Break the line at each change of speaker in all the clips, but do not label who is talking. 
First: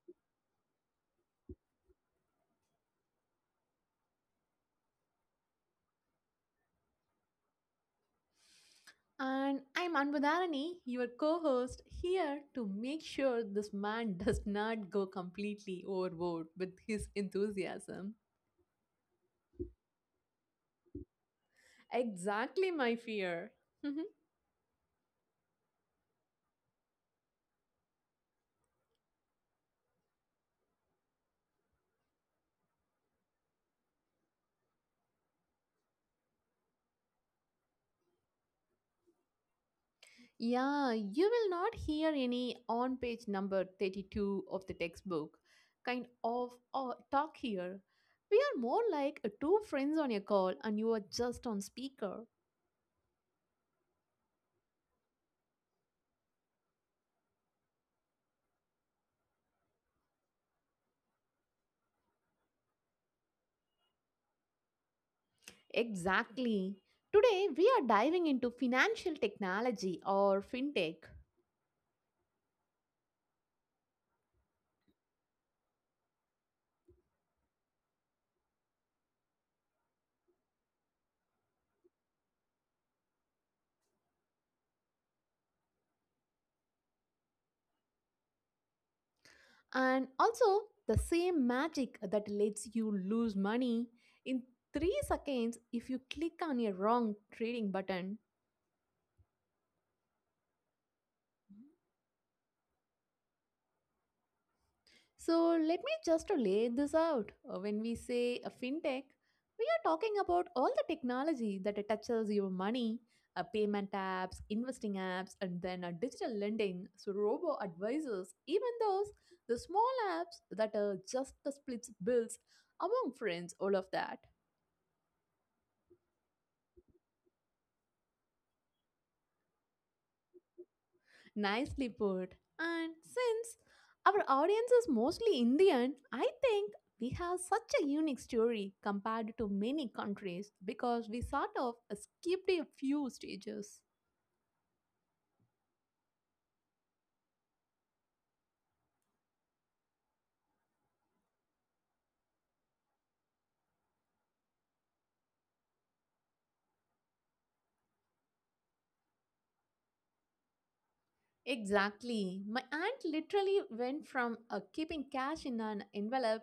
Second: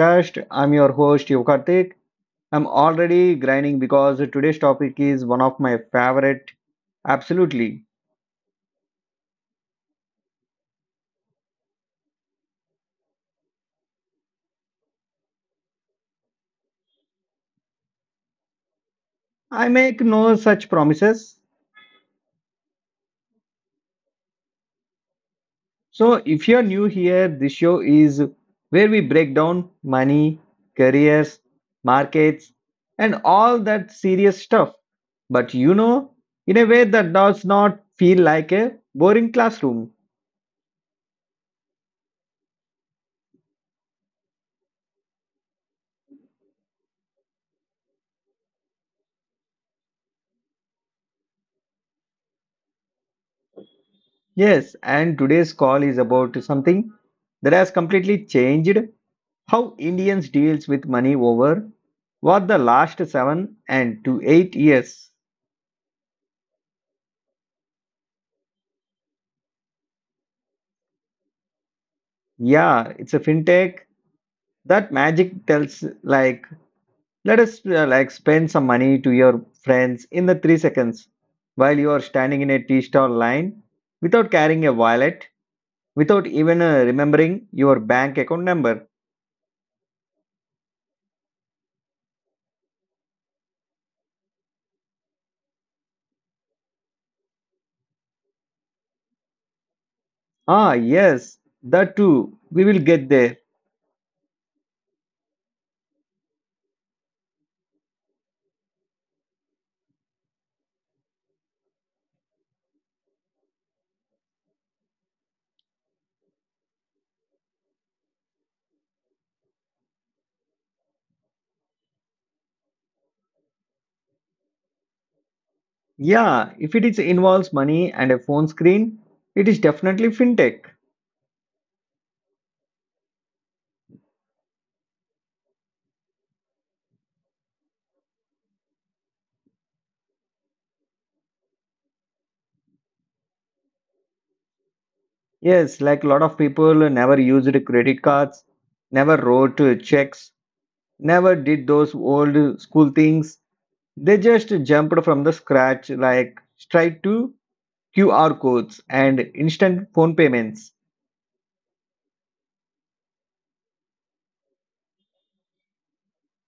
Podcast. I'm your host Yukartik. I'm already grinding because today's topic is one of my favorite. Absolutely.
And I'm Anbudharani, your co host, here to make sure this man does not go completely overboard with his enthusiasm.
I make no such promises.
Exactly my fear. Mhm.
So if you're new here, this show is where we break down money, careers, markets, and all that serious stuff. But in a way that does not feel like a boring classroom.
Yeah, you will not hear any on page number 32 of the textbook kind of talk here. We are more like two friends on a call and you are just on speaker.
Yes, and today's call is about something that has completely changed how Indians deals with money over what the last 7 and to 8 years.
Exactly. Today, we are diving into financial technology or fintech.
Yeah, it's a fintech that magic tells like let us like spend some money to your friends in the 3 seconds while you are standing in a tea stall line without carrying a wallet, without even remembering your bank account number.
And also, the same magic that lets you lose money in 3 seconds if you click on a wrong trading button.
Ah, yes, that too. We will get there.
So, let me just lay this out. When we say a fintech, we are talking about all the technology that touches your money, payment apps, investing apps, and then digital lending. So, robo advisors, even those, the small apps that just splits bills among friends, all of that.
Yeah, if it is involves money and a phone screen, it is definitely fintech.
Nicely put. And since our audience is mostly Indian, I think we have such a unique story compared to many countries because we sort of skipped a few stages.
Yes, like a lot of people never used credit cards, never wrote checks, never did those old school things. They just jumped from the scratch, like straight to QR codes and instant phone payments.
Exactly. My aunt literally went from keeping cash in an envelope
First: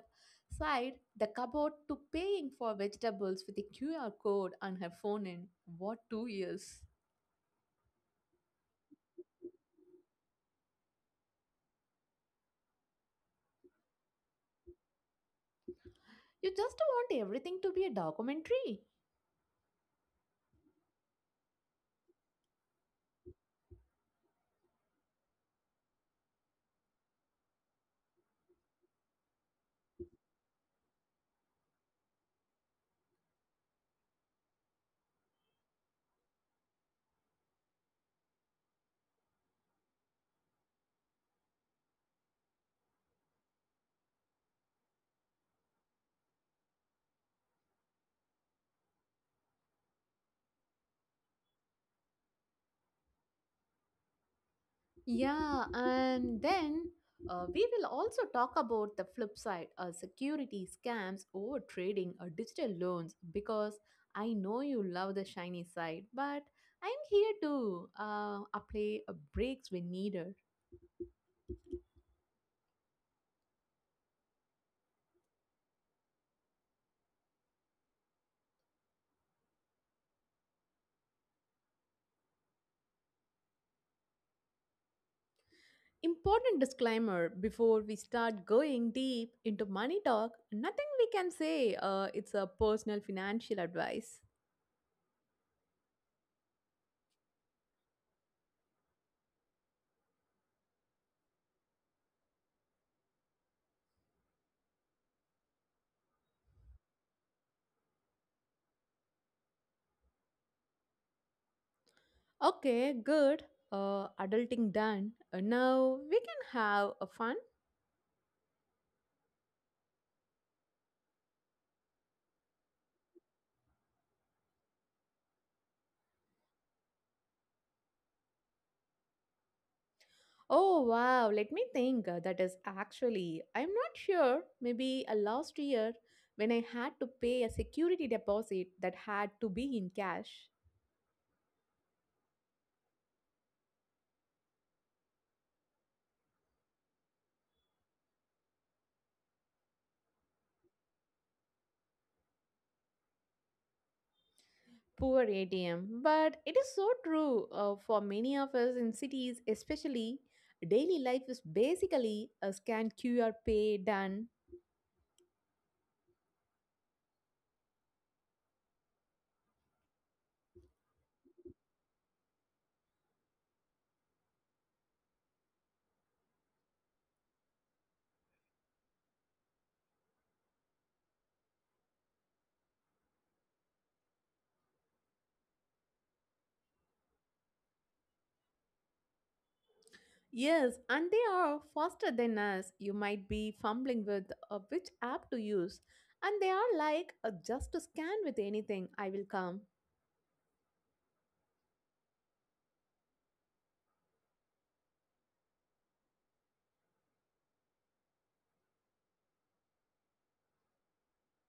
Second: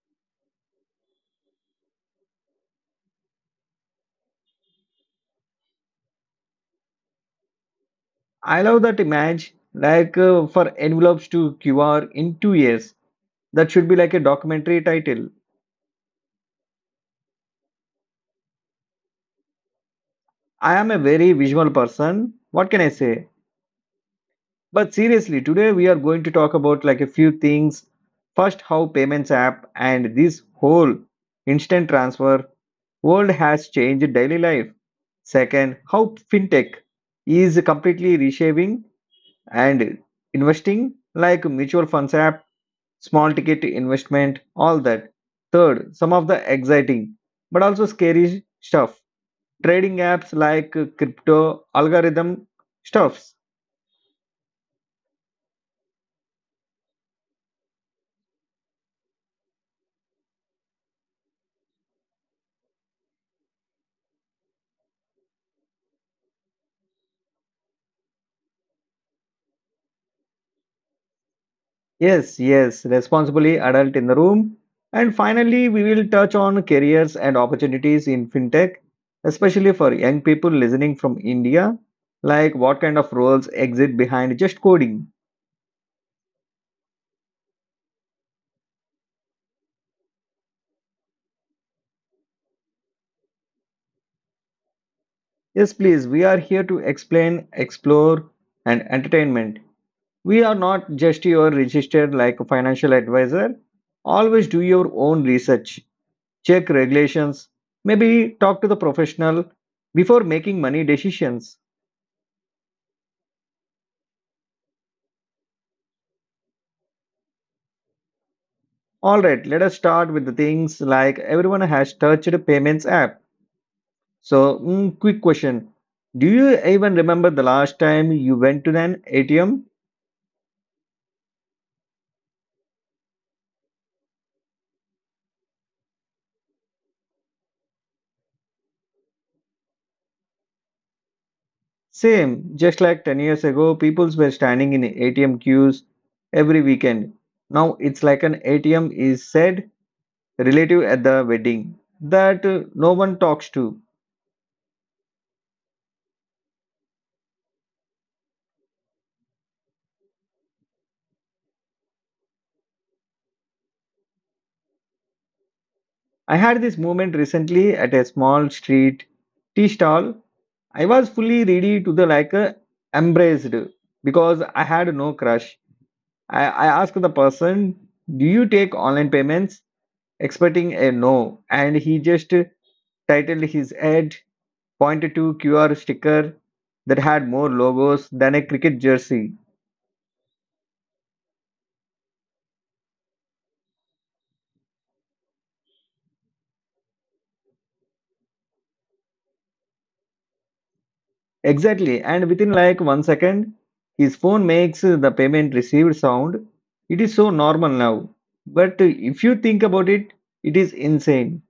side the cupboard to paying for vegetables with a QR code on her phone in what 2 years?
I love that image, like for envelopes to QR in 2 years. That should be like a documentary title.
You just want everything to be a documentary.
I am a very visual person. What can I say? But seriously, today we are going to talk about like a few things. First, how payments app and this whole instant transfer world has changed daily life. Second, how fintech is completely reshaping and investing like mutual funds app, small ticket investment, all that. Third, some of the exciting but also scary stuff. Trading apps like crypto algorithm stuffs.
Yeah, and then we will also talk about the flip side, security scams, overtrading, or digital loans because I know you love the shiny side, but I'm here to apply a breaks when needed.
Yes, yes, responsibly adult in the room. And finally, we will touch on careers and opportunities in fintech, especially for young people listening from India. Like what kind of roles exist behind just coding?
Important disclaimer before we start going deep into money talk, nothing we can say it's a personal financial advice.
Yes, please, we are here to explain, explore, and entertainment. We are not just your registered like financial advisor. Always do your own research, check regulations, maybe talk to the professional before making money decisions.
Okay, good. Adulting done. Now we can have a fun.
All right, let us start with the things like everyone has touched a payments app. So, quick question. Do you even remember the last time you went to an ATM?
Oh wow, let me think. That is actually, I'm not sure. Maybe a last year when I had to pay a security deposit that had to be in cash.
Same, just like 10 years ago, people were standing in ATM queues every weekend. Now it's like an ATM is said relative at the wedding that no one talks to.
Poor ATM. But it is so true for many of us in cities, especially. Daily life is basically a scan QR pay done.
I had this moment recently at a small street tea stall. I was fully ready to the like embraced because I had no crush. I asked the person, "Do you take online payments?" expecting a no, and he just titled his ad, pointed to QR sticker that had more logos than a cricket jersey.
Yes, and they are faster than us. You might be fumbling with which app to use, and they are like just to scan with anything, I will come.
Exactly, and within like 1 second, his phone makes the payment received sound. It is so normal now, but if you think about it, it is insane.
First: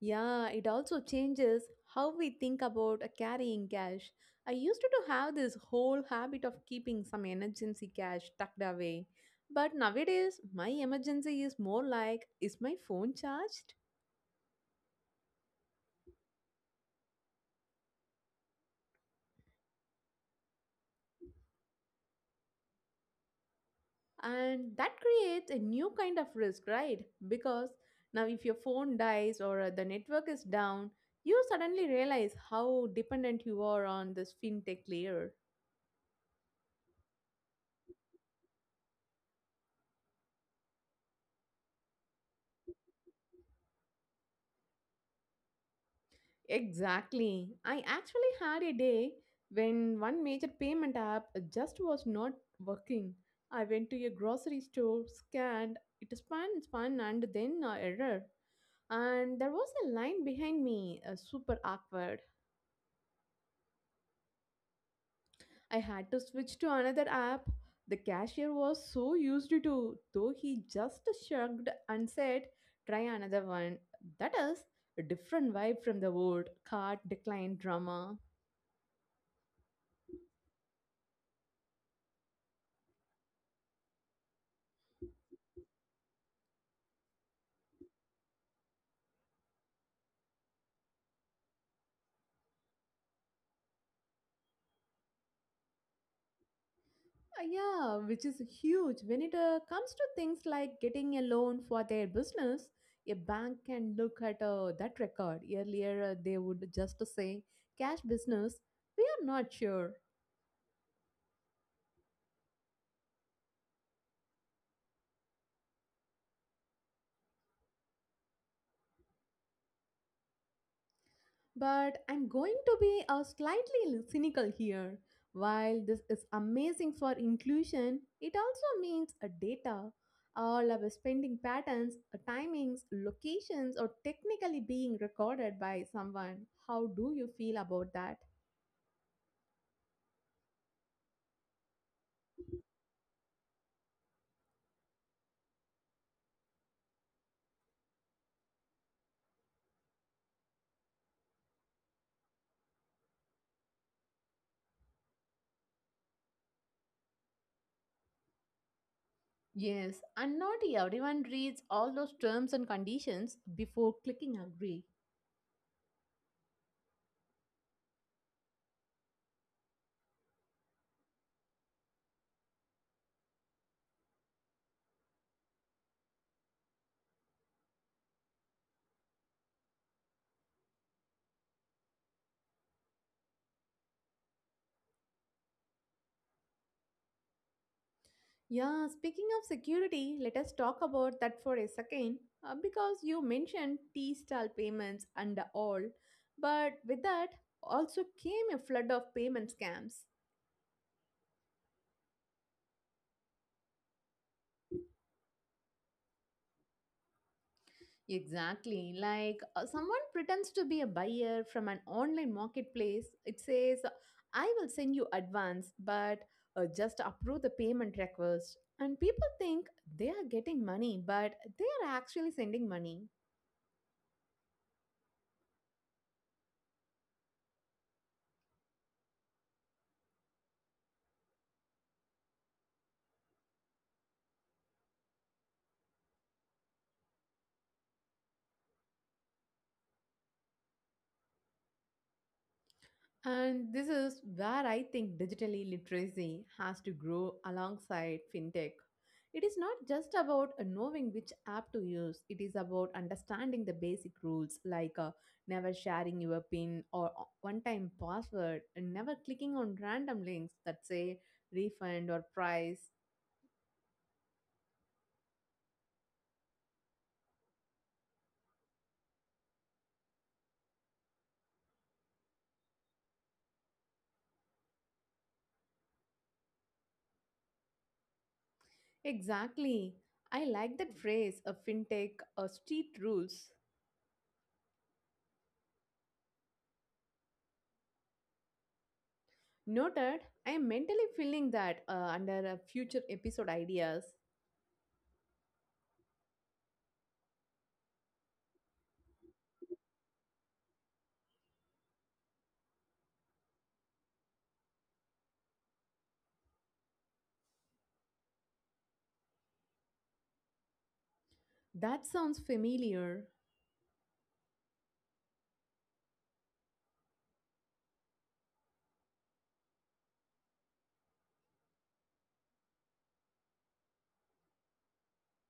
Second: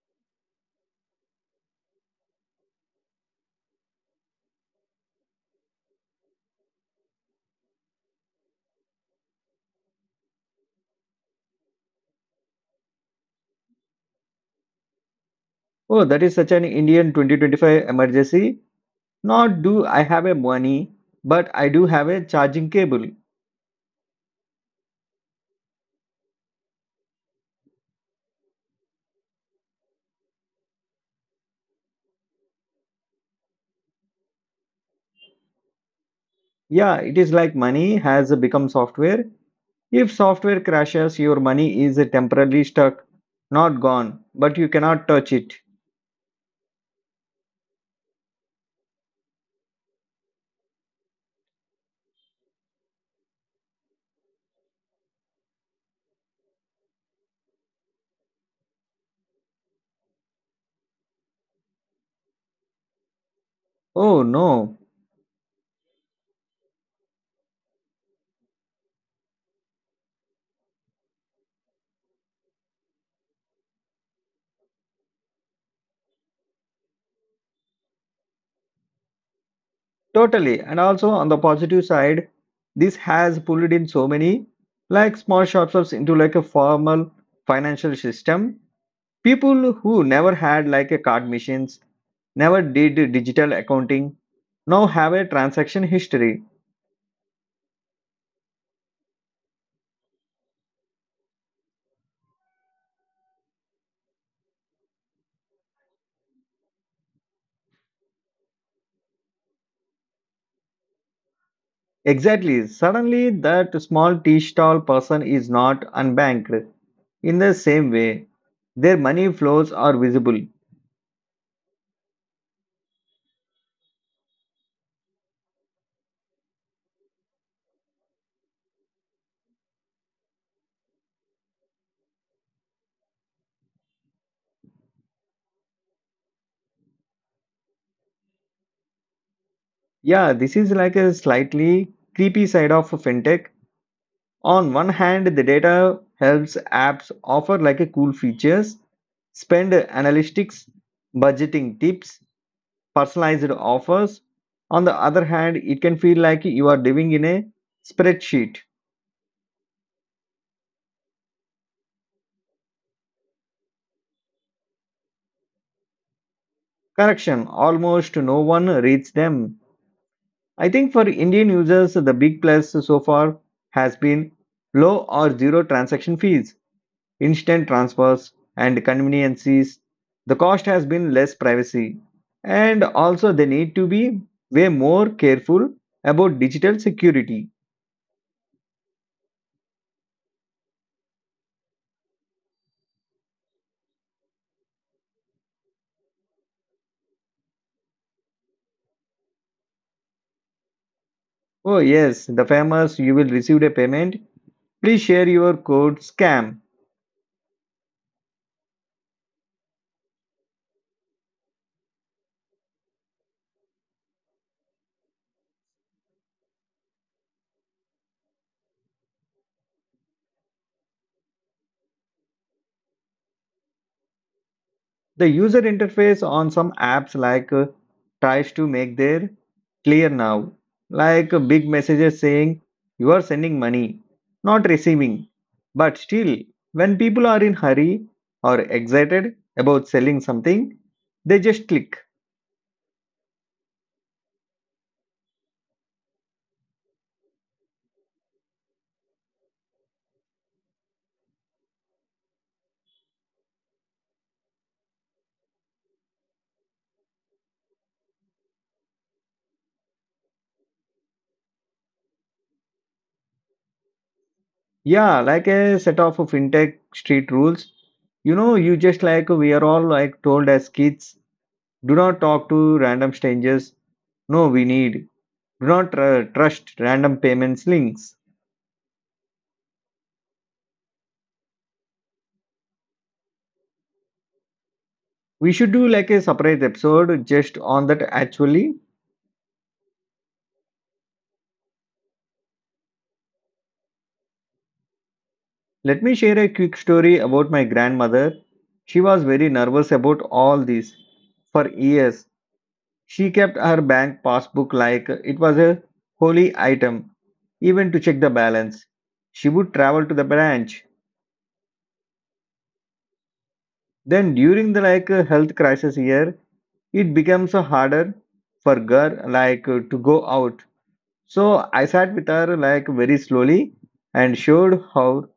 Yeah, it also changes how we think about carrying cash. I used to do have this whole habit of keeping some emergency cash tucked away, but nowadays my emergency is more like is my phone charged?
Oh, that is such an Indian 2025 emergency. Not do I have a money, but I do have a charging cable.
And that creates a new kind of risk, right? Because now if your phone dies or the network is down, you suddenly realize how dependent you are on this fintech layer.
Yeah, it is like money has become software. If software crashes, your money is temporarily stuck, not gone, but you cannot touch it.
Exactly, I actually had a day when one major payment app just was not working. I went to a grocery store, scanned it, spun and then error, and there was a line behind me, super awkward.
Oh no,
I had to switch to another app. The cashier was so used to, though, he just shrugged and said, try another one. That is a different vibe from the old cart decline drama.
totally. And also on the positive side, this has pulled in so many like small shops into like a formal financial system. People who never had like a card machines, never did digital accounting, now have a transaction history.
Yeah, which is huge when it comes to things like getting a loan for their business. A bank can look at that record. Earlier, they would just say, cash business, we are not sure.
Exactly, suddenly that small tea stall person is not unbanked. In the same way, their money flows are visible.
But I'm going to be slightly cynical here. While this is amazing for inclusion, it also means a data. All our spending patterns, timings, locations are technically being recorded by someone. How do you feel about that?
Yeah, this is like a slightly creepy side of fintech. On one hand, the data helps apps offer like a cool features, spend analytics, budgeting tips, personalized offers. On the other hand, it can feel like you are living in a spreadsheet.
Yes, and not everyone reads all those terms and conditions before clicking agree.
Correction, almost no one reads them. I think for Indian users, the big plus so far has been low or zero transaction fees, instant transfers, and conveniences. The cost has been less privacy. And also, they need to be way more careful about digital security.
Yeah, speaking of security, let us talk about that for a second because you mentioned T style payments and all, but with that also came a flood of payment scams.
Oh, yes, the famous you will receive a payment, please share your code SCAM.
Exactly. Like someone pretends to be a buyer from an online marketplace. It says, I will send you advance, but just approve the payment request. And people think they are getting money, but they are actually sending money.
The user interface on some apps like tries to make their clear now, like big messages saying you are sending money, not receiving. But still, when people are in hurry or excited about selling something, they just click.
And this is where I think digitally literacy has to grow alongside fintech. It is not just about knowing which app to use, it is about understanding the basic rules like never sharing your PIN or one time password, and never clicking on random links that say refund or price.
Yeah, like a set of fintech street rules. You just like we are all like told as kids, do not talk to random strangers. No, we need do not trust random payments links.
Exactly. I like that phrase of fintech or street rules.
We should do like a separate episode just on that actually.
Noted, I am mentally feeling that under a future episode ideas.
Let me share a quick story about my grandmother. She was very nervous about all this. For years, she kept her bank passbook like it was a holy item, even to check the balance. She would travel to the branch.
That sounds familiar.
Then during the like health crisis year, it becomes harder for girl like to go out. So I sat with her like very slowly and showed how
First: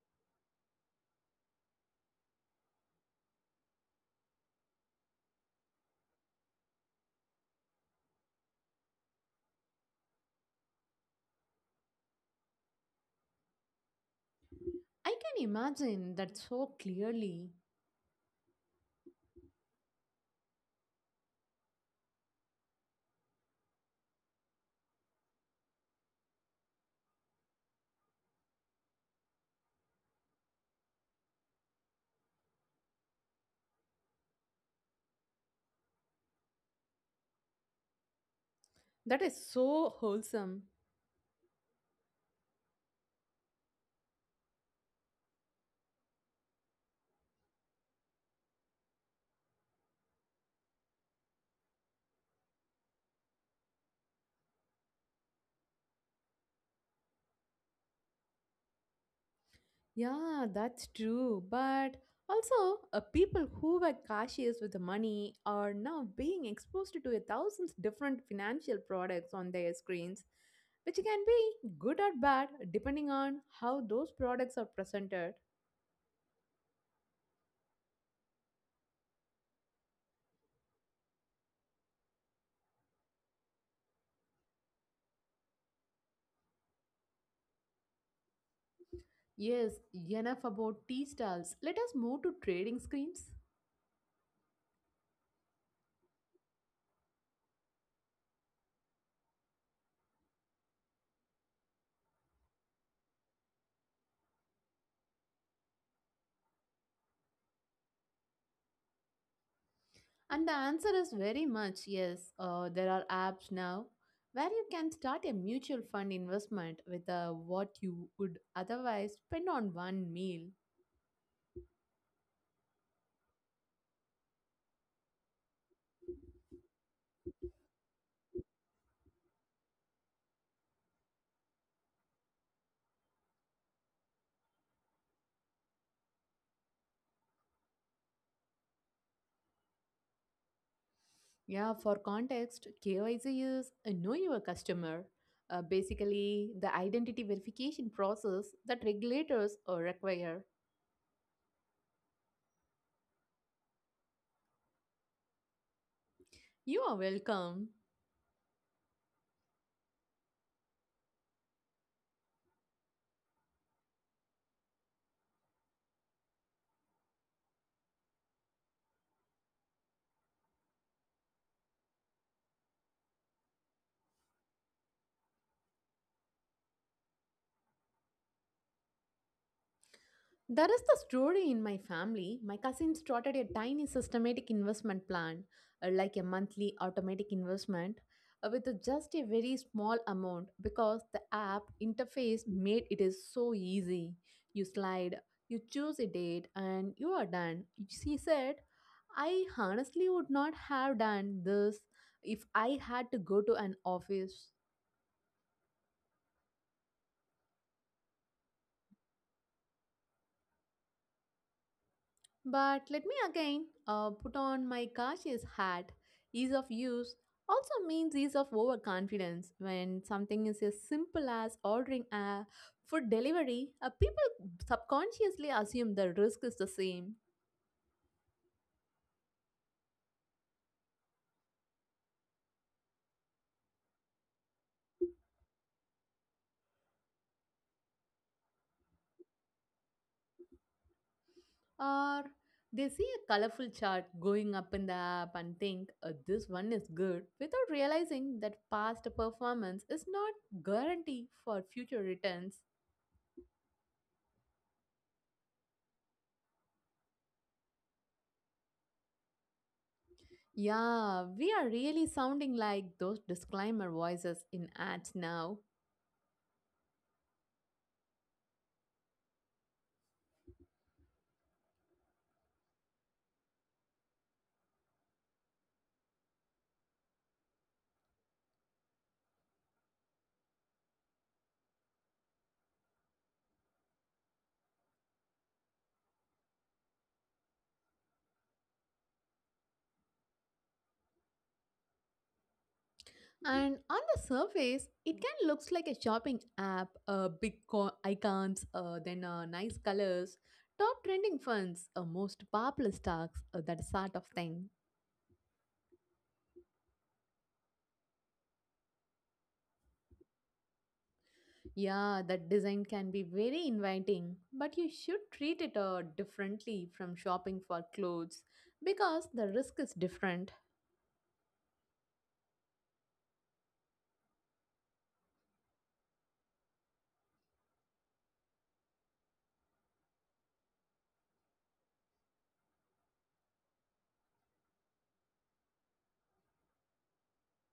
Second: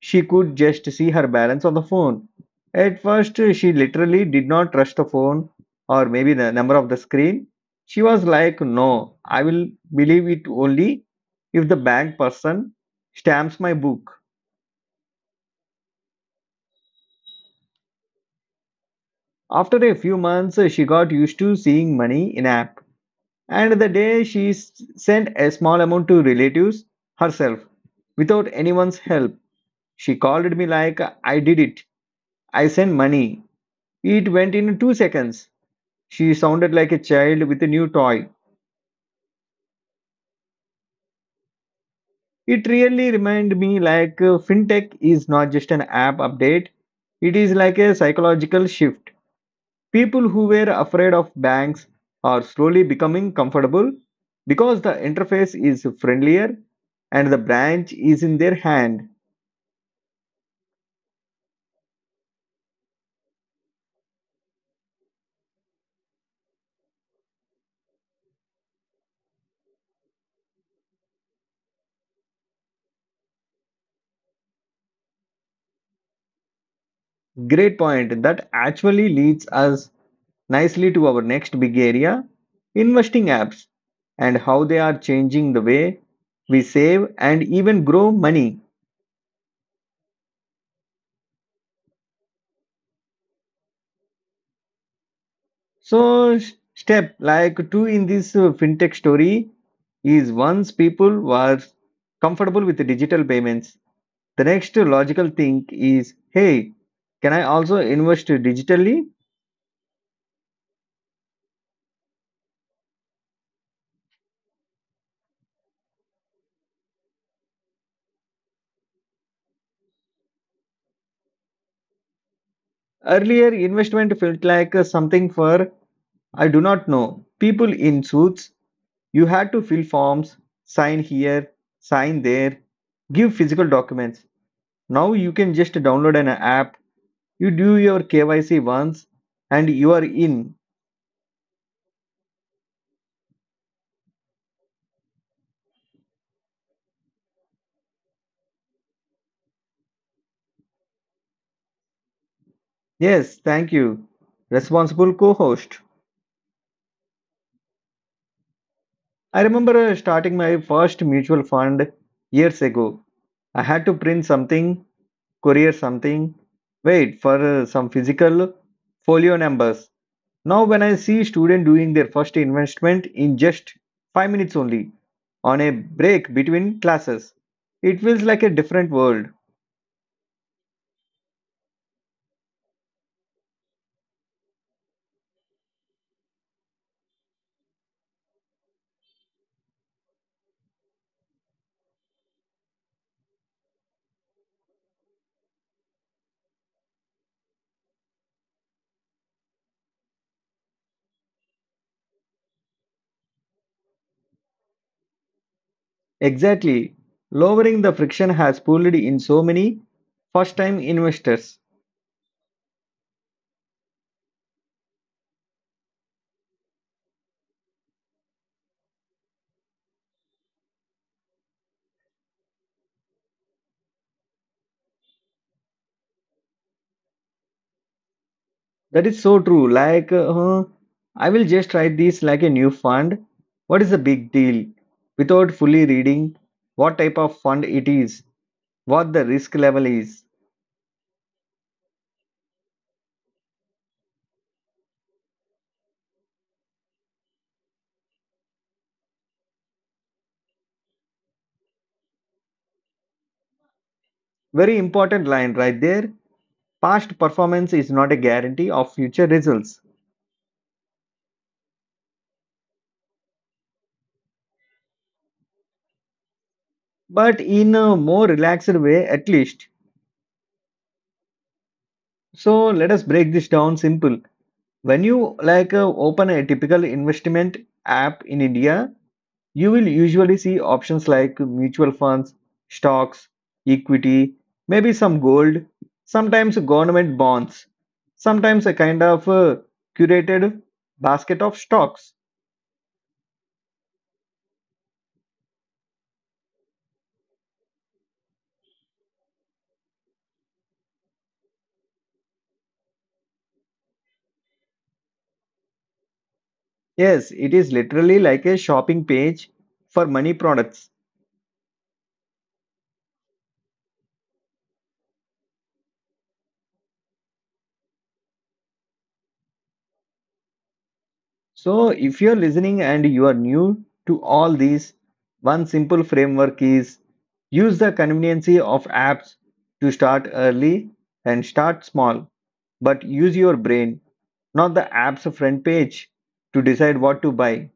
she could just see her balance on the phone. At first, she literally did not trust the phone or maybe the number of the screen. She was like, no, I will believe it only if the bank person stamps my book.
I can imagine that so clearly.
After a few months, she got used to seeing money in app. And the day sent a small amount to relatives herself without anyone's help, she called me like, I did it. I sent money. It went in 2 seconds. She sounded like a child with a new toy.
That is so wholesome.
It really reminded me like fintech is not just an app update, it is like a psychological shift. People who were afraid of banks are slowly becoming comfortable because the interface is friendlier and the branch is in their hand.
Yeah, that's true. But also, people who were cautious with the money are now being exposed to a thousand different financial products on their screens, which can be good or bad depending on how those products are presented.
Great point. That actually leads us nicely to our next big area, investing apps and how they are changing the way we save and even grow money.
Yes, enough about tea stalls. Let us move to trading screens.
So, step like two in this fintech story is once people were comfortable with the digital payments, the next logical thing is hey, can I also invest digitally?
And the answer is very much yes. There are apps now where you can start a mutual fund investment with what you would otherwise spend on one meal.
Earlier, investment felt like something for I do not know people in suits. You had to fill forms, sign here, sign there, give physical documents. Now you can just download an app, you do your KYC once, and you are in.
Yeah, for context, KYC is a Know Your Customer, basically the identity verification process that regulators require.
Yes, thank you. Responsible co host.
You are welcome.
I remember starting my first mutual fund years ago. I had to print something, courier something, wait for some physical folio numbers. Now, when I see student doing their first investment in just 5 minutes only, on a break between classes, it feels like a different world.
There is the story in my family. My cousin started a tiny systematic investment plan, like a monthly automatic investment, just a very small amount because the app interface made it is so easy. You slide, you choose a date, and you are done. She said, I honestly would not have done this if I had to go to an office.
Exactly. Lowering the friction has pulled in so many first time investors.
But let me again put on my cautious hat. Ease of use also means ease of overconfidence. When something is as simple as ordering a food delivery, people subconsciously assume the risk is the same.
That is so true. Like, I will just try this like a new fund. What is the big deal? Without fully reading what type of fund it is, what the risk level is.
Or they see a colorful chart going up in the app and think this one is good without realizing that past performance is not guarantee for future returns.
Very important line right there. Past performance is not a guarantee of future results,
Yeah, we are really sounding like those disclaimer voices in ads now.
but in a more relaxed way at least. So let us break this down simple. When you like open a typical investment app in India, you will usually see options like mutual funds, stocks, equity, maybe some gold, sometimes government bonds, sometimes a kind of curated basket of stocks.
And on the surface, it kind of looks like a shopping app, icons, then nice colors, top trending funds, most popular stocks, that sort of thing.
Yes, it is literally like a shopping page for money products.
Yeah, that design can be very inviting, but you should treat it differently from shopping for clothes because the risk is different.
So, if you're listening and you are new to all these, one simple framework is use the conveniency of apps to start early and start small, but use your brain, not the app's front page, to decide what to buy.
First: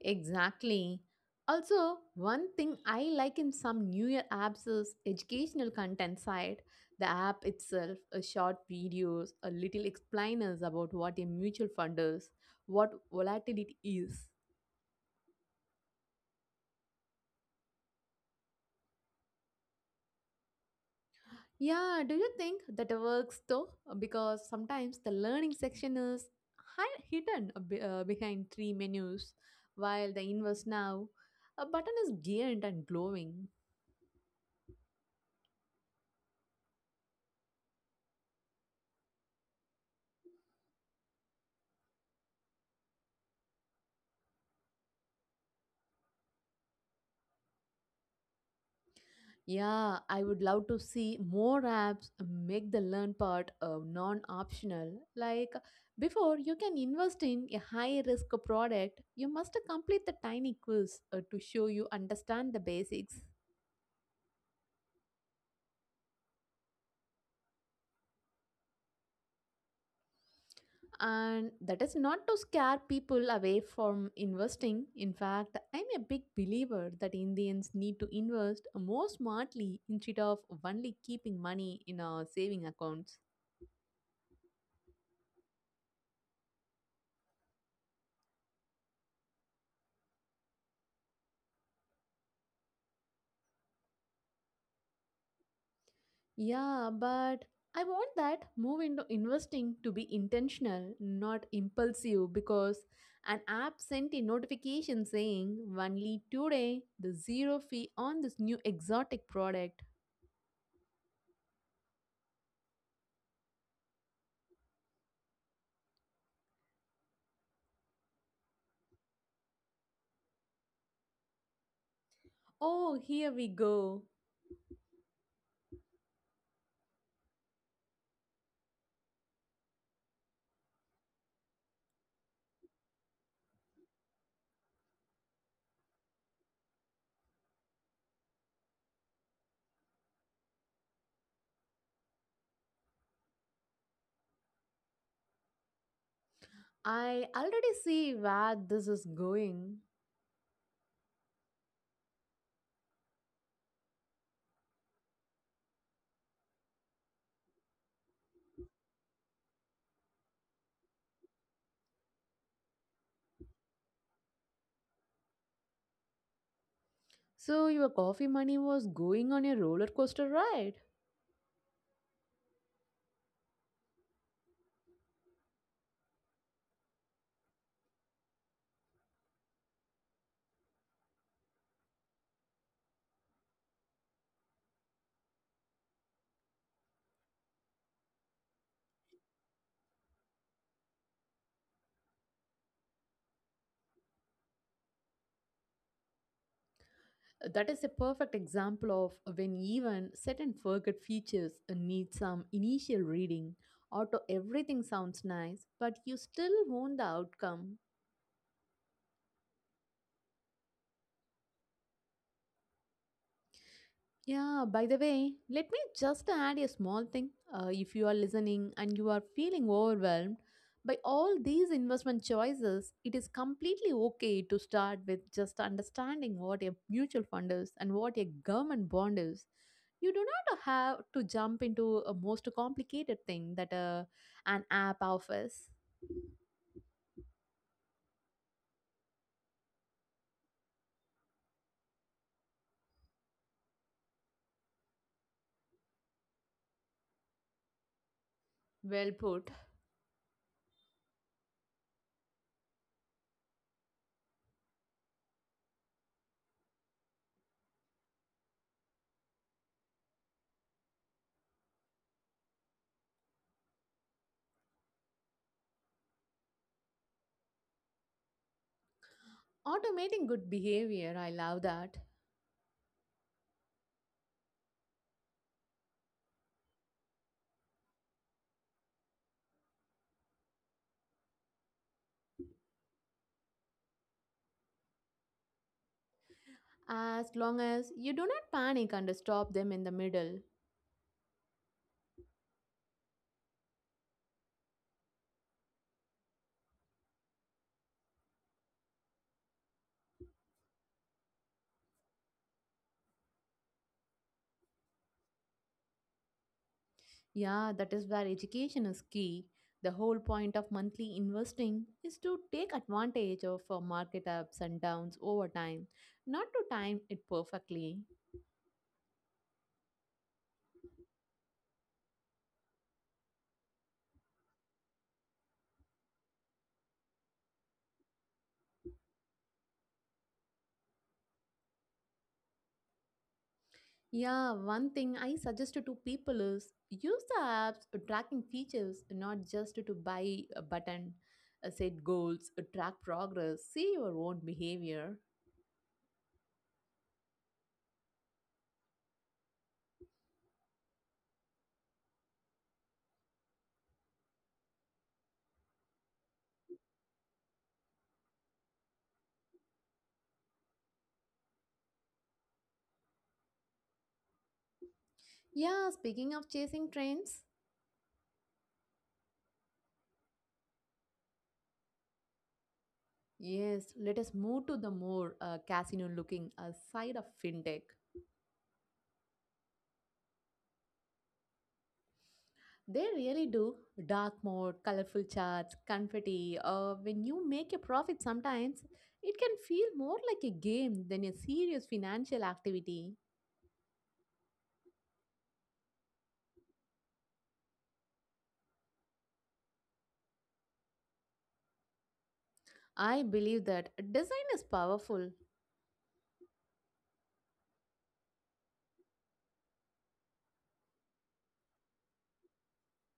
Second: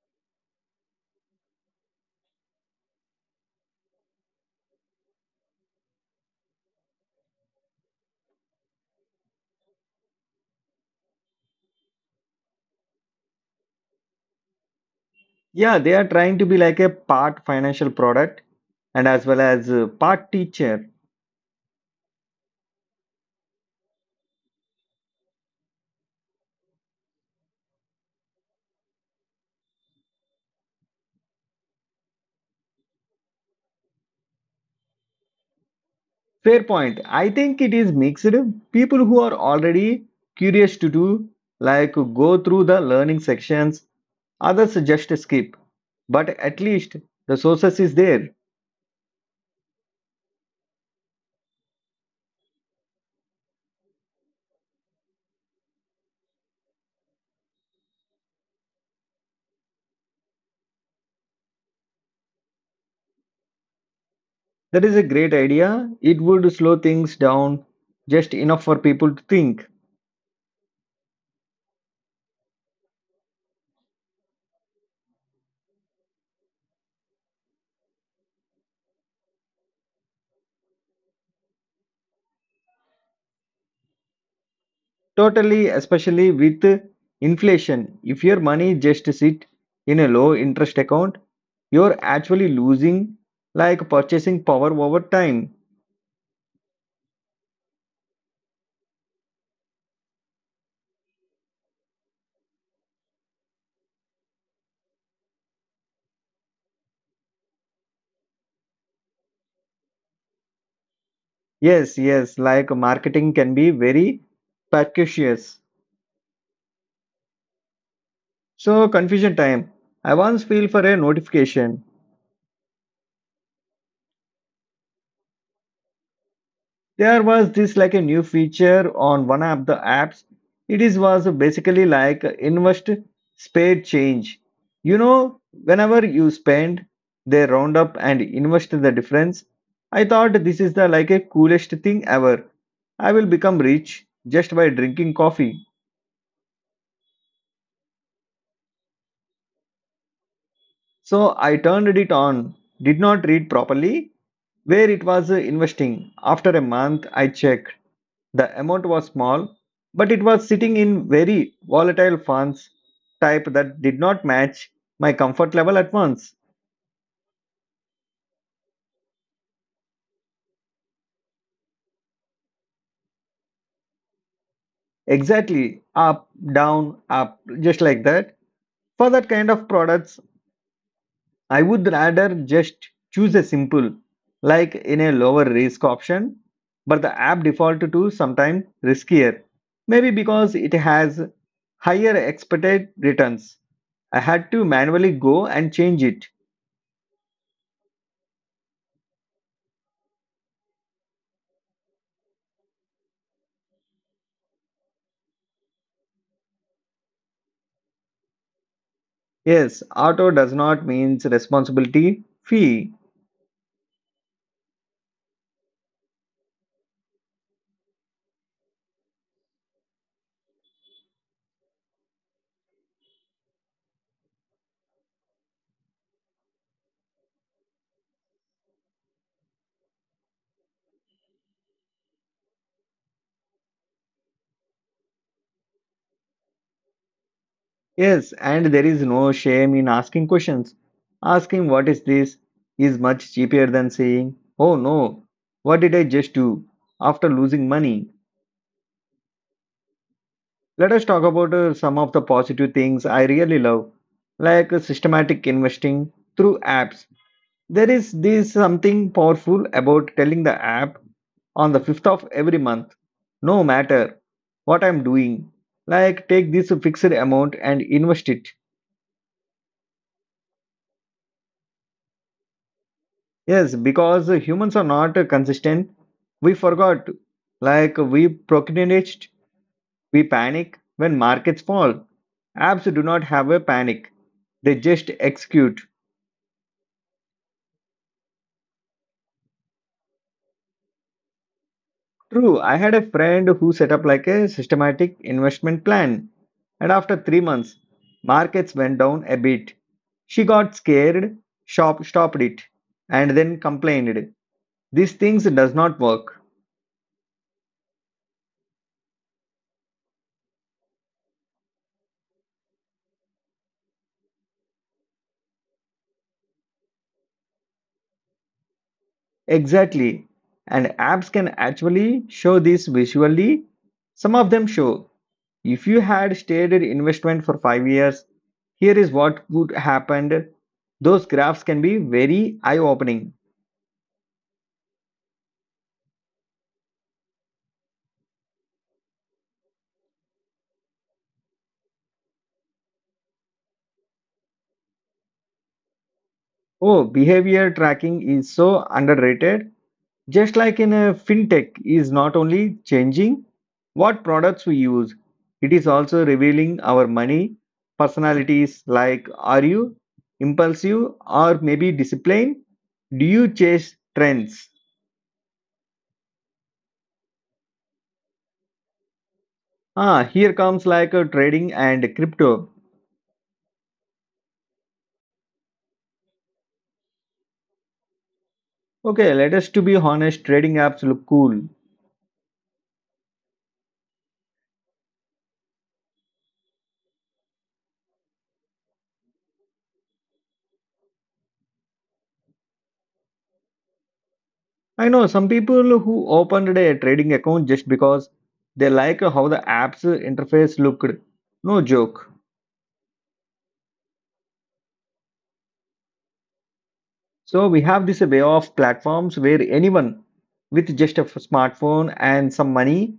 Exactly. Also, one thing I like in some New Year apps is educational content side. The app itself, a short videos, a little explainers about what a mutual fund is, what volatility is.
Yeah, they are trying to be like a part financial product and as well as part teacher.
Yeah, do you think that works though? Because sometimes the learning section is hidden a behind three menus, while the inverse now, a button is giant and glowing.
Fair point. I think it is mixed. People who are already curious to do, like go through the learning sections. Others just skip. But at least the sources is there.
Yeah, I would love to see more apps make the learn part non optional. Like before you can invest in a high risk product, you must complete the tiny quiz to show you understand the basics.
That is a great idea. It would slow things down just enough for people to think.
And that is not to scare people away from investing. In fact, I'm a big believer that Indians need to invest more smartly instead of only keeping money in our saving accounts.
Totally, especially with inflation. If your money just sit in a low interest account, you're actually losing like purchasing power over time.
Yeah, but I want that move into investing to be intentional, not impulsive, because an app sent a notification saying only today the zero fee on this new exotic product.
Yes, yes, like marketing can be very precocious. So confusion time. I once feel for a notification.
Oh, here we go.
There was this like a new feature on one of the apps. It is was basically like invest spade change. You know, whenever you spend, they round up and invest the difference. I thought this is the like a coolest thing ever. I will become rich just by drinking coffee.
I already see where this is going.
So I turned it on, did not read properly where it was investing. After a month, I checked. The amount was small, but it was sitting in very volatile funds type that did not match my comfort level at once.
So your coffee money was going on a roller coaster ride?
Exactly, up, down, up, just like that. For that kind of products, I would rather just choose a simple, like in a lower risk option, but the app default to sometimes riskier. Maybe because it has higher expected returns. I had to manually go and change it.
That is a perfect example of when even set and forget features need some initial reading. Auto everything sounds nice, but you still want the outcome.
Yes, auto does not means responsibility fee.
Yeah, by the way, let me just add a small thing. If you are listening and you are feeling overwhelmed by all these investment choices, it is completely okay to start with just understanding what a mutual fund is and what a government bond is. You do not have to jump into a most complicated thing that and app offers.
Yes, and there is no shame in asking questions. Asking what is this is much cheaper than saying, oh no, what did I just do after losing money?
Well put.
Let us talk about some of the positive things I really love, like systematic investing through apps. There is this something powerful about telling the app on the 5th of every month, no matter what I'm doing, like take this fixed amount and invest it.
Automating good behavior, I love that.
Yes, because humans are not consistent. We forgot, like we procrastinate, we panic when markets fall. Apps do not have a panic, they just execute.
As long as you do not panic and stop them in the middle.
True, I had a friend who set up like a systematic investment plan, and after 3 months, markets went down a bit. She got scared, shop stopped it, and then complained. These things does not work.
Yeah, that is where education is key. The whole point of monthly investing is to take advantage of market ups and downs over time, not to time it perfectly.
Exactly. And apps can actually show this visually. Some of them show. If you had stayed in investment for 5 years, here is what would happen. Those graphs can be very eye-opening.
Yeah, one thing I suggest to people is use the app's tracking features, not just to buy a button, set goals, track progress, see your own behavior.
Oh, behavior tracking is so underrated. Just like in a fintech is not only changing what products we use, it is also revealing our money personalities like are you impulsive or maybe disciplined? Do you chase trends?
Yeah, speaking of chasing trends,
Ah, here comes like a trading and crypto.
yes, let us move to the more casino looking side of fintech.
Okay, let us to be honest, trading apps look cool.
They really do dark mode, colorful charts, confetti. When you make a profit, sometimes it can feel more like a game than a serious financial activity.
I know some people who opened a trading account just because they like how the app's interface looked. No joke.
I believe that design is powerful.
So we have this way of platforms where anyone with just a smartphone and some money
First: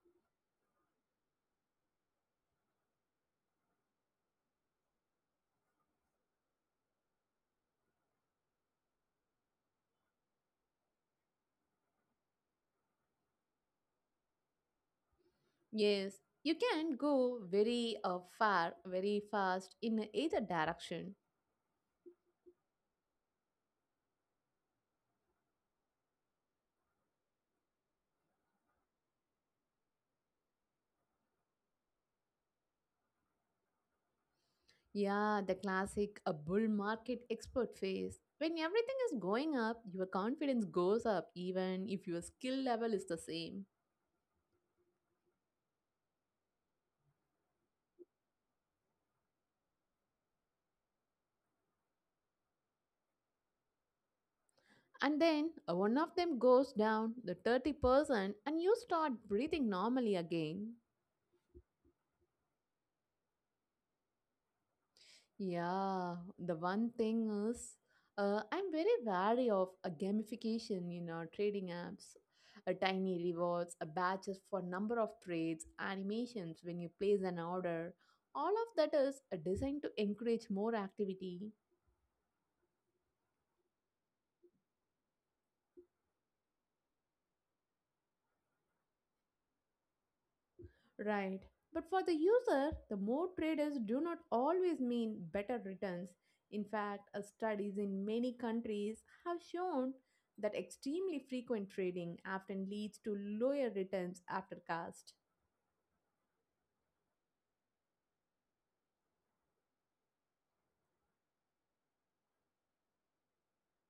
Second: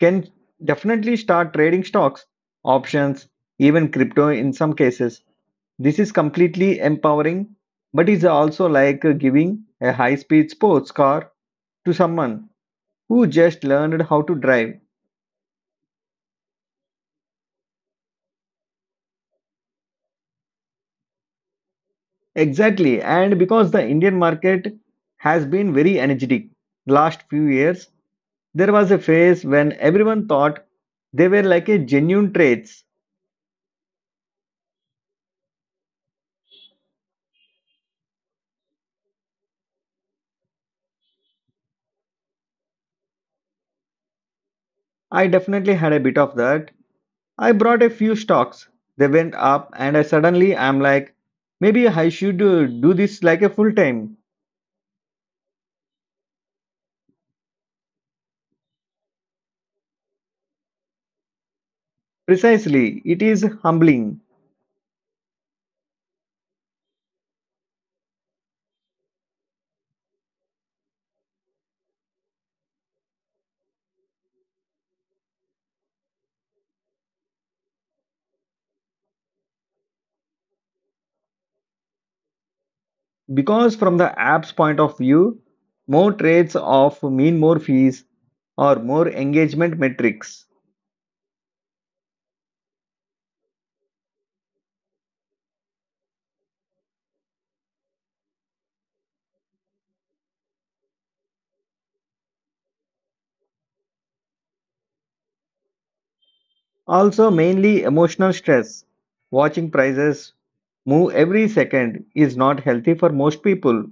can definitely start trading stocks, options, even crypto in some cases. This is completely empowering, but it's also like giving a high-speed sports car to someone who just learned how to drive.
Yes, you can go very far, very fast in either direction.
Exactly. And because the Indian market has been very energetic the last few years, there was a phase when everyone thought they were like a genuine trades.
Yeah, the classic a bull market expert phase. When everything is going up, your confidence goes up even if your skill level is the same.
I definitely had a bit of that. I brought a few stocks. They went up and I suddenly I'm like, maybe I should do this like a full time.
And then one of them goes down, the 30%, and you start breathing normally again.
Precisely. It is humbling
Yeah, the one thing is, I'm very wary of a gamification in our trading apps. A tiny rewards, a badges for number of trades, animations when you place an order. All of that is designed to encourage more activity.
because from the app's point of view, more trades of mean more fees or more engagement metrics.
Right. But for the user, the more traders do not always mean better returns. In fact, studies in many countries have shown that extremely frequent trading often leads to lower returns after cost.
Also, mainly emotional stress. Watching prices move every second is not healthy for most people.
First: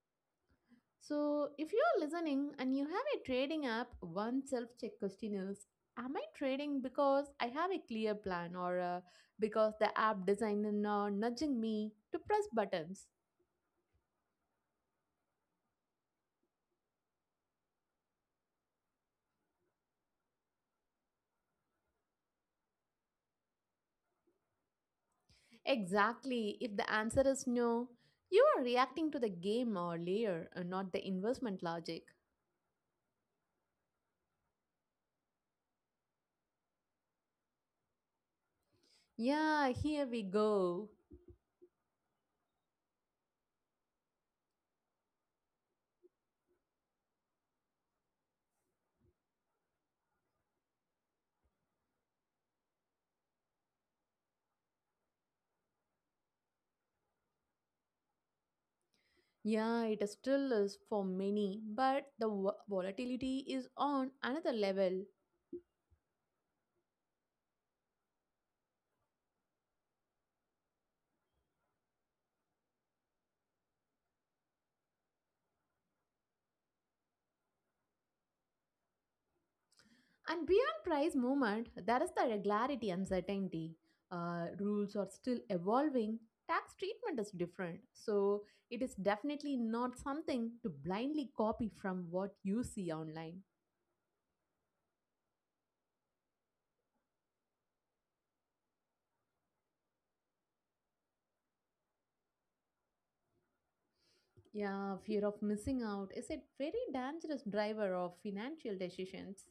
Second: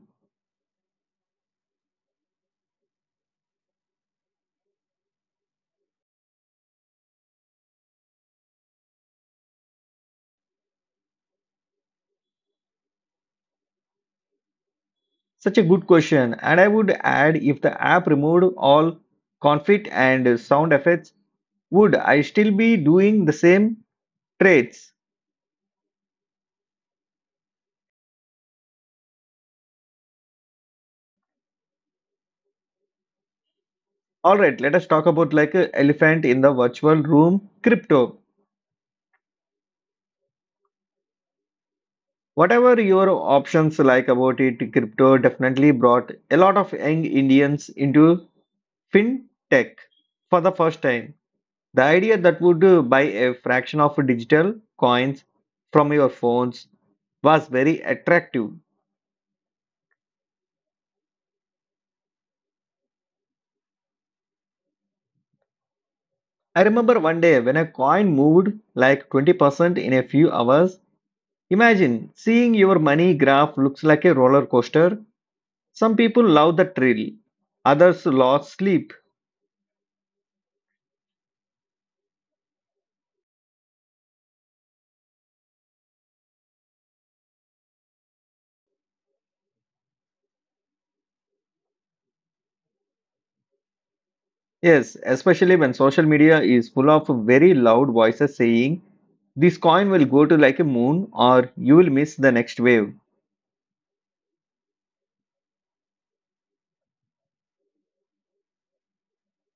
So, if you are listening and you have a trading app, one self check question is, am I trading because I have a clear plan or because the app designer is nudging me to press buttons?
Such a good question. And I would add if the app removed all conflict and sound effects, would I still be doing the same trades?
Exactly. If the answer is no, you are reacting to the game or layer, and not the investment logic.
All right, let us talk about like a elephant in the virtual room, crypto.
Yeah, here we go.
Whatever your options like about it, crypto definitely brought a lot of young Indians into fintech for the first time. The idea that would buy a fraction of digital coins from your phones was very attractive.
Yeah, it still is for many, but the volatility is on another level.
I remember one day when a coin moved like 20% in a few hours. Imagine seeing your money graph looks like a roller coaster. Some people love the thrill, others lost sleep.
And beyond price movement, there is the regularity uncertainty. Rules are still evolving. Tax treatment is different. So it is definitely not something to blindly copy from what you see online.
Yes, especially when social media is full of very loud voices saying, this coin will go to like a moon, or you will miss the next wave.
Yeah, fear of missing out is a very dangerous driver of financial decisions.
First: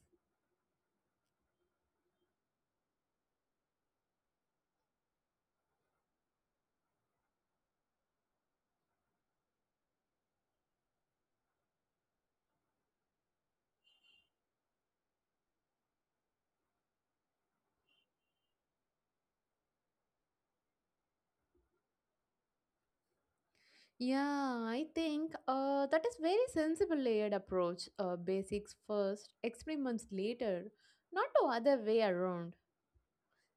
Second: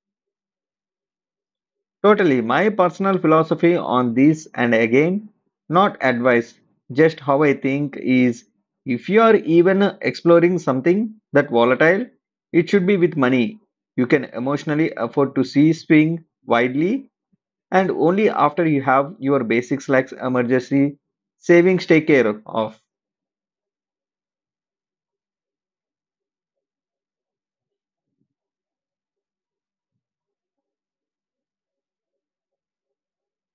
Totally, my personal philosophy on this, and again, not advice, just how I think is if you are even exploring something that volatile, it should be with money. You can emotionally afford to see swing widely and only after you have your basics like emergency savings take care of.
Yeah, I think that is very sensible layered approach. Basics first, experiments later, not the other way around.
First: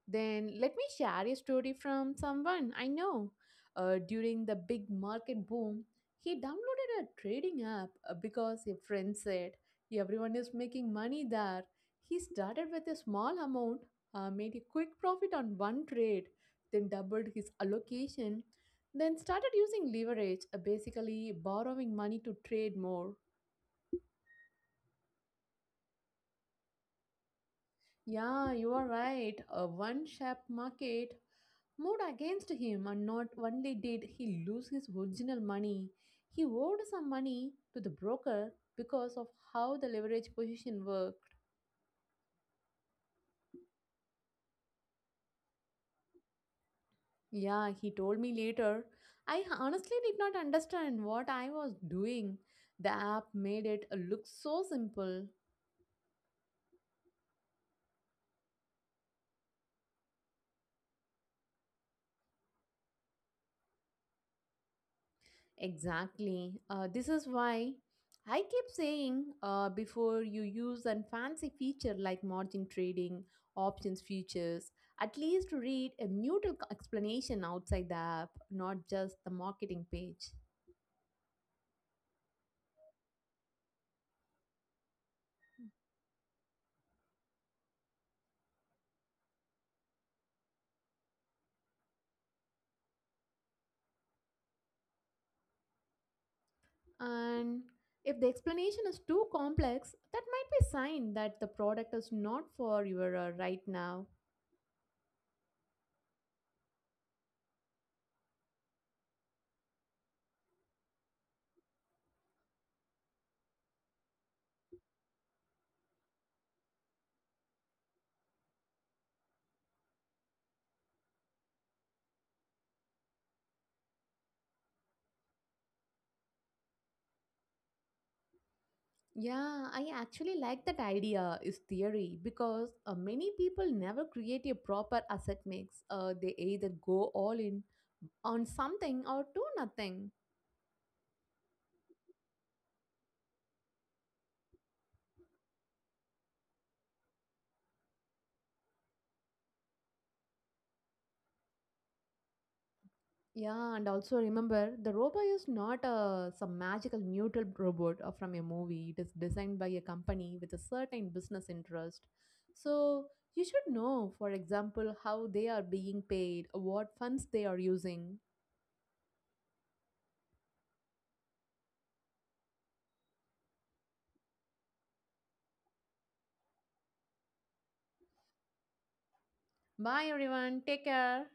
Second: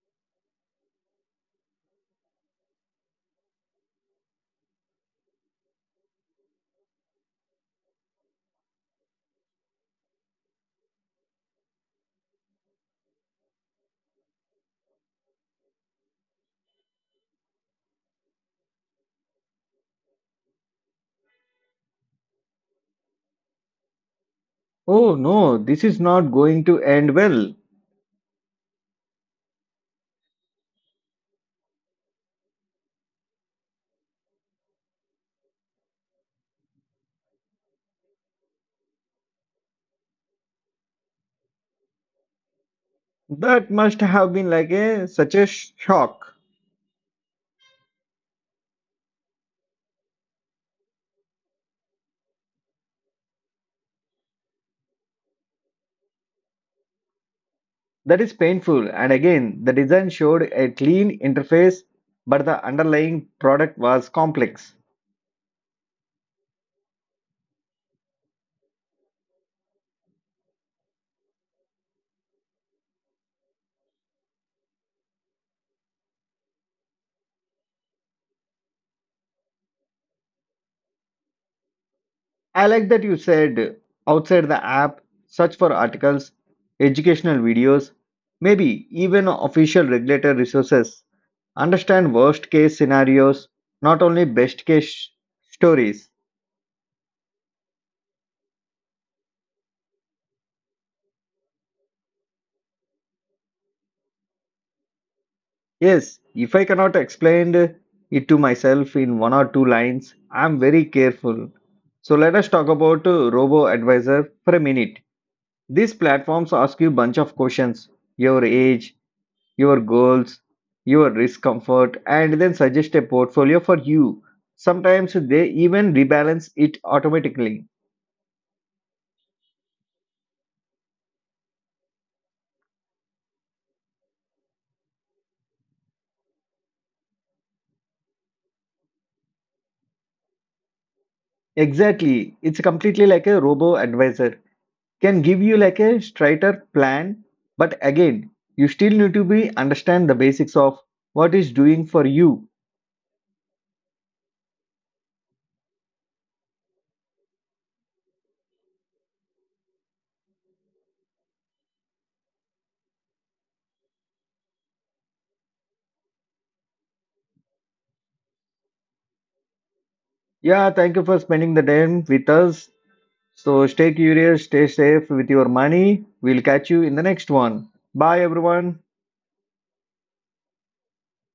Then let me share a story from someone I know. During the big market boom, he downloaded a trading app because a friend said everyone is making money there. He started with a small amount, made a quick profit on one trade, then doubled his allocation, then started using leverage, basically borrowing money to trade more.
Oh no, this is not going to end well.
Yeah, you are right. A one sharp market moved against him, and not only did he lose his original money, he owed some money to the broker because of how the leverage position worked.
That must have been like a such a shock.
Yeah, he told me later. I honestly did not understand what I was doing. The app made it look so simple.
That is painful, and again, the design showed a clean interface, but the underlying product was complex.
Exactly. This is why I keep saying before you use a fancy feature like margin trading, options futures, at least read a neutral explanation outside the app, not just the marketing page.
I like that you said outside the app, search for articles, educational videos, maybe even official regulator resources. Understand worst case scenarios, not only best case stories.
And if the explanation is too complex, that might be a sign that the product is not for you right now.
Yes, if I cannot explain it to myself in one or two lines, I'm very careful. So let us talk about Robo Advisor for a minute. These platforms ask you a bunch of questions, your age, your goals, your risk comfort, and then suggest a portfolio for you. Sometimes they even rebalance it automatically.
Yeah, I actually like that idea is theory because many people never create a proper asset mix. They either go all in on something or do nothing.
Exactly, it's completely like a robo advisor can give you like a straighter plan, but again, you still need to be understand the basics of what is doing for you.
Yeah, and also remember the robot is not some magical neutral robot from a movie. It is designed by a company with a certain business interest. So you should know, for example, how they are being paid, what funds they are using.
Yeah, thank you for spending the time with us. So stay curious, stay safe with your money. We'll catch you in the next one. Bye everyone.
Bye everyone, take care.